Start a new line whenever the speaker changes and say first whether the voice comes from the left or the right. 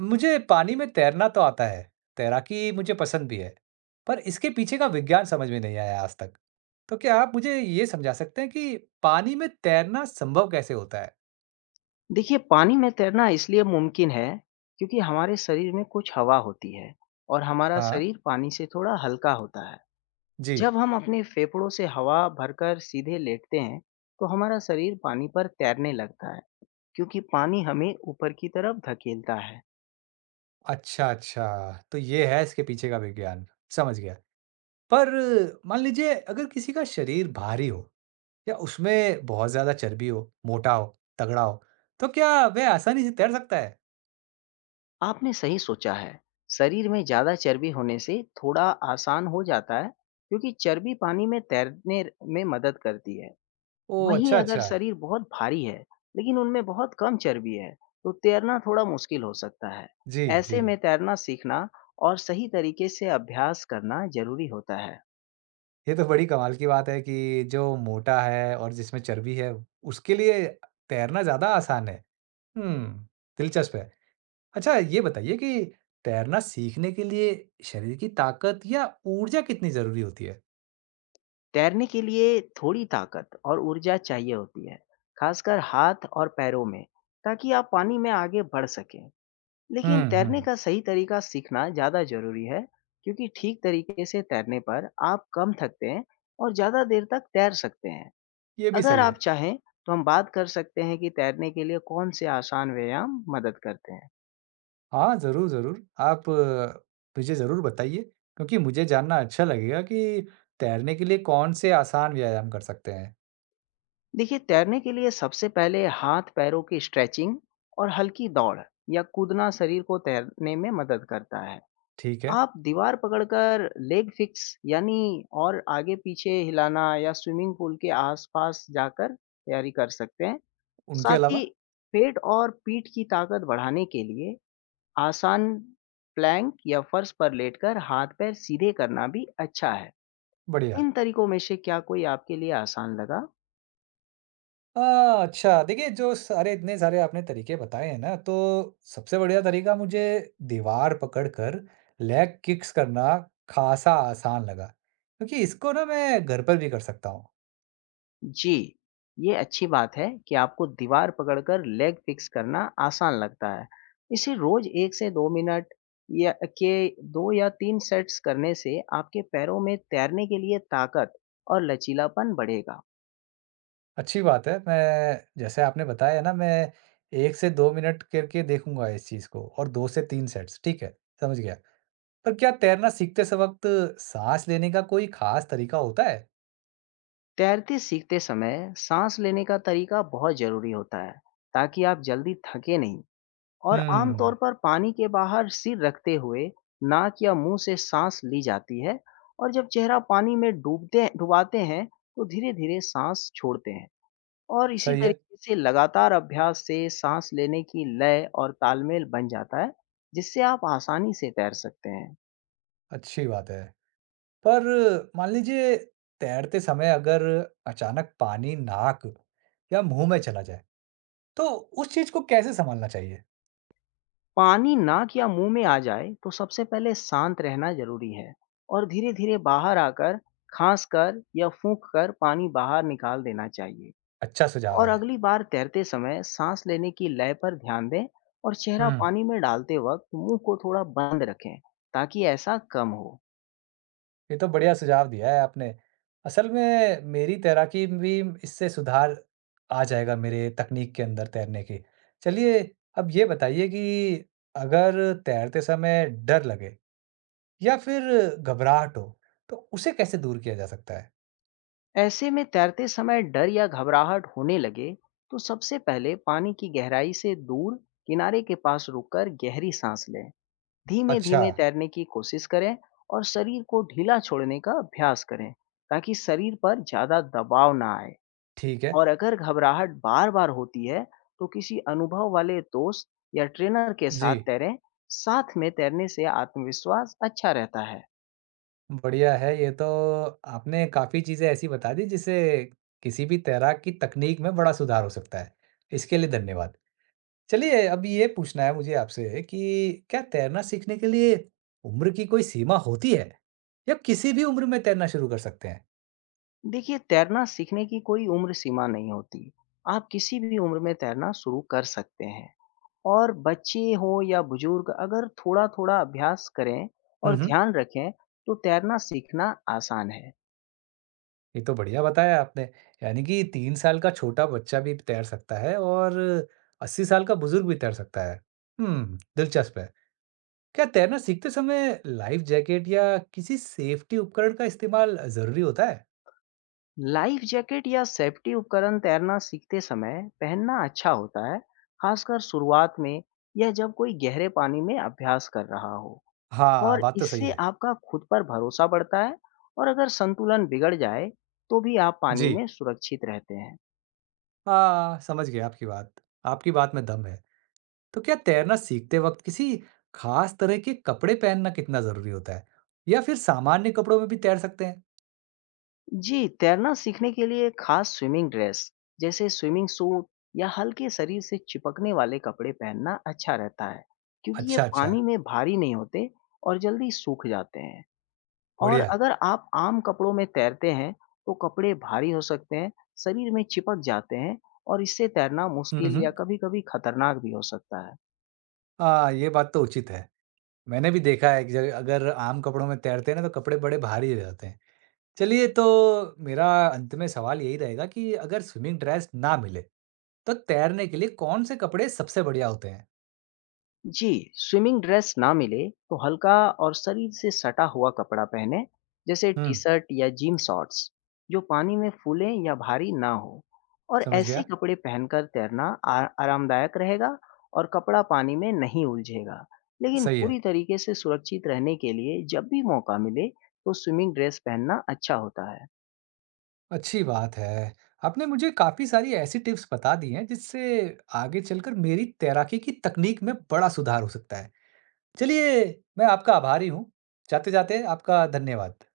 right: मुझे पानी में तैरना तो आता है, तैराकी मुझे पसंद भी है, पर इसके पीछे का विज्ञान समझ में नहीं आया आज तक। तो क्या आप मुझे ये समझा सकते हैं कि पानी में तैरना संभव कैसे होता है?
left: देखिए, पानी में तैरना इसलिए मुमकिन है, क्योंकि हमारे शरीर में कुछ हवा होती है और हमारा
right: हाँ,
left: शरीर पानी से थोड़ा हल्का होता है।
right: जी।
left: जब हम अपने फेफड़ों से हवा भरकर सीधे लेटते हैं, तो हमारा शरीर पानी पर तैरने लगता है, क्योंकि पानी हमें ऊपर की तरफ धकेलता है।
right: अच्छा, अच्छा, तो ये है इसके पीछे का विज्ञान, समझ गया। पर मान लीजिए अगर किसी का शरीर भारी हो या उसमें बहुत ज़्यादा चर्बी हो, मोटा हो, तगड़ा हो, तो क्या वह आसानी से तैर सकता है?
left: आपने सही सोचा है, शरीर में ज़्यादा चर्बी होने से थोड़ा आसान हो जाता है, क्योंकि चर्बी पानी में तैरने में मदद करती है।
right: ओह!
left: वहीं
right: अच्छा,
left: अगर
right: अच्छा।
left: शरीर बहुत भारी है, लेकिन उनमें बहुत कम चर्बी है, तो तैरना थोड़ा मुश्किल हो सकता है।
right: जी, जी।
left: ऐसे में तैरना सीखना और सही तरीके से अभ्यास करना जरूरी होता है।
right: ये तो बड़ी कमाल की बात है कि जो मोटा है और जिसमें चर्बी है, उसके लिए तैरना ज़्यादा आसान है। हुँ, दिलचस्प है। अच्छा ये बताइए कि तैरना सीखने के लिए शरीर की ताकत या ऊर्जा कितनी ज़रूरी होती है?
left: तैरने के लिए थोड़ी ताकत और ऊर्जा चाहिए होती है, खासकर हाथ और पैरों में, ताकि आप पानी में आगे बढ़ सकें।
right: हुँ,
left: लेकिन तैरने
right: हुँ,
left: का सही तरीका सीखना ज़्यादा जरूरी है, क्योंकि ठीक तरीके से तैरने पर आप कम थकते हैं और ज़्यादा देर तक तैर सकते हैं।
right: ये भी
left: अगर
right: सही है।
left: आप चाहें तो हम बात कर सकते हैं कि तैरने के लिए कौन से आसान व्यायाम मदद करते हैं।
right: हाँ, ज़रूर, ज़रूर। आप मुझे ज़रूर बताइए क्योंकि मुझे जानना अच्छा लगेगा कि तैरने के लिए कौन से आसान व्यायाम कर सकते हैं।
left: देखिए, तैरने के लिए सबसे पहले हाथ पैरों की स्ट्रेचिंग और हल्की दौड़ या कूदना शरीर को तैरने में मदद करता है।
right: ठीक है,
left: आप दीवार पकड़कर लेग फिक्स यानी और आगे पीछे हिलाना या स्विमिंग पूल के आसपास जाकर तैयारी कर सकते हैं।
right: उनके
left: साथ ही
right: अलावा?
left: पेट और पीठ की ताकत बढ़ाने के लिए आसान प्लैंक या फर्श पर लेटकर हाथ पैर सीधे करना भी अच्छा है।
right: बढ़िया।
left: इन तरीकों में से क्या कोई आपके लिए आसान लगा?
right: अच्छा देखिए जो सारे इतने सारे आपने तरीके बताए हैं ना तो सबसे बढ़िया तरीका मुझे दीवार पकड़कर लेग किक्स करना खासा आसान लगा क्योंकि इसको ना मैं घर पर भी कर सकता हूँ।
left: जी, ये अच्छी बात है कि आपको दीवार पकड़कर लेग फिक्स करना आसान लगता है। इसे रोज 1 से 2 मिनट या के 2 या 3 सेट्स करने से आपके पैरों में तैरने के लिए ताकत और लचीलापन बढ़ेगा।
right: अच्छी बात है, मैं जैसे आपने बताया ना मैं 1 से 2 मिनट करके देखूंगा इस चीज़ को और 2 से 3 सेट्स। ठीक है, समझ गया। पर क्या तैरना सीखते स वक्त सांस लेने का कोई खास तरीका होता है?
left: तैरते सीखते समय सांस लेने का तरीका बहुत जरूरी होता है, ताकि आप जल्दी थके नहीं। और
right: हम्म।
left: आमतौर पर पानी के बाहर सिर रखते हुए नाक या मुंह से सांस ली जाती है, और जब चेहरा पानी में डूबते डुबाते हैं, तो धीरे धीरे सांस छोड़ते हैं। और इसी
right: सही है।
left: तरीके से लगातार अभ्यास से सांस लेने की लय और तालमेल बन जाता है, जिससे आप आसानी से तैर सकते हैं।
right: अच्छी बात है। पर मान लीजिए तैरते समय अगर अचानक पानी नाक या मुंह में चला जाए, तो उस चीज़ को कैसे सँभालना चाहिए?
left: पानी नाक या मुंह में आ जाए तो सबसे पहले शांत रहना जरूरी है, और धीरे धीरे बाहर आकर खांस कर या फूंक कर पानी बाहर निकाल देना चाहिए।
right: अच्छा सुझाव
left: और
right: है।
left: अगली बार तैरते समय सांस लेने की लय पर ध्यान दें, और
right: हुँ,
left: चेहरा पानी में डालते वक्त मुंह को थोड़ा बंद रखें, ताकि ऐसा कम हो।
right: ये तो बढ़िया सुझाव दिया है आपने। असल में मेरी तैराकी में भी इससे सुधार आ जाएगा मेरे तकनीक के अंदर तैरने की। चलिए अब ये बताइए कि अगर तैरते समय डर लगे या फिर घबराहट हो, तो उसे कैसे दूर किया जा सकता है?
left: ऐसे में तैरते समय डर या घबराहट होने लगे, तो सबसे पहले पानी की गहराई से दूर किनारे के पास रुककर गहरी सांस लें, धीमे
right: अच्छा,
left: धीमे तैरने की कोशिश करें, और शरीर को ढीला छोड़ने का अभ्यास करें, ताकि शरीर पर ज्यादा दबाव ना आए।
right: ठीक है।
left: और अगर घबराहट बार-बार होती है, तो किसी अनुभव वाले दोस्त या ट्रेनर के
right: जी।
left: साथ तैरें। साथ में तैरने से आत्मविश्वास अच्छा रहता है।
right: बढ़िया है, ये तो आपने काफ़ी चीज़ें ऐसी बता दी जिससे किसी भी तैराक की तकनीक में बड़ा सुधार हो सकता है। इसके लिए धन्यवाद। चलिए अब ये पूछना है मुझे आपसे कि क्या तैरना सीखने के लिए उम्र की कोई सीमा होती है? या किसी भी उम्र में तैरना शुरू कर सकते हैं?
left: देखिए, तैरना सीखने की कोई उम्र सीमा नहीं होती। आप किसी भी उम्र में तैरना शुरू कर सकते हैं, और बच्चे हों या बुजुर्ग अगर थोड़ा-थोड़ा अभ्यास करें
right: हुँ,
left: और
right: हुँ।
left: ध्यान रखें, तो तैरना सीखना आसान है।
right: ये तो बढ़िया बताया आपने। यानी कि 3 साल का छोटा बच्चा भी तैर सकता है और 80 साल का बुज़ुर्ग भी तैर सकता है। हुँ, दिलचस्प है। क्या तैरना सीखते समय लाइफ जैकेट या किसी सेफ्टी उपकरण का इस्तेमाल जरूरी होता है?
left: लाइफ जैकेट या सेफ्टी उपकरण तैरना सीखते समय पहनना अच्छा होता है, खासकर शुरुआत में या जब कोई गहरे पानी में अभ्यास कर रहा हो।
right: हाँ,
left: और
right: बात तो सही
left: इससे
right: है।
left: आपका खुद पर भरोसा बढ़ता है, और अगर संतुलन बिगड़ जाए, तो भी आप पानी
right: जी,
left: में सुरक्षित रहते हैं।
right: हाँ, समझ गया आपकी बात। आपकी बात में दम है। तो क्या तैरना सीखते वक्त किसी खास तरह के कपड़े पहनना कितना जरूरी होता है? या फिर सामान्य कपड़ों में भी तैर सकते हैं?
left: जी, तैरना सीखने के लिए खास स्विमिंग ड्रेस, जैसे स्विमिंग सूट या हल्के शरीर से चिपकने वाले कपड़े पहनना अच्छा रहता है, क्योंकि ये
right: अच्छा, अच्छा,
left: पानी में भारी नहीं होते और जल्दी सूख जाते हैं। और
right: बढ़िया।
left: अगर आप आम कपड़ों में तैरते हैं, तो कपड़े भारी हो सकते हैं, शरीर में चिपक जाते हैं, और इससे तैरना
right: हम्म
left: मुश्किल
right: हम्म,
left: या कभी-कभी खतरनाक भी हो सकता है।
right: हाँ, ये बात तो उचित है। मैंने भी देखा है कि अगर आम कपड़ों में तैरते हैं ना तो कपड़े बड़े भारी हो जाते हैं। चलिए तो मेरा अंत में सवाल यही रहेगा कि अगर स्विमिंग ड्रेस ना मिले तो तैरने के लिए कौन से कपड़े सबसे बढ़िया होते हैं?
left: जी, स्विमिंग ड्रेस ना मिले तो हल्का और शरीर से सटा हुआ कपड़ा पहने, जैसे
right: हुँ,
left: टी शर्ट या जिम शॉर्ट्स, जो पानी में फूले या भारी ना हो। और
right: समझ
left: ऐसे
right: गया।
left: कपड़े पहनकर तैरना आरामदायक रहेगा, और कपड़ा पानी में नहीं उलझेगा। लेकिन
right: सही है,
left: पूरी तरीके से सुरक्षित रहने के लिए जब भी मौका मिले, तो स्विमिंग ड्रेस पहनना अच्छा होता है।
right: अच्छी बात है। आपने मुझे काफ़ी सारी ऐसी टिप्स बता दी हैं जिससे आगे चलकर मेरी तैराकी की तकनीक में बड़ा सुधार हो सकता है। चलिए मैं आपका आभारी हूँ। जाते-जाते आपका धन्यवाद।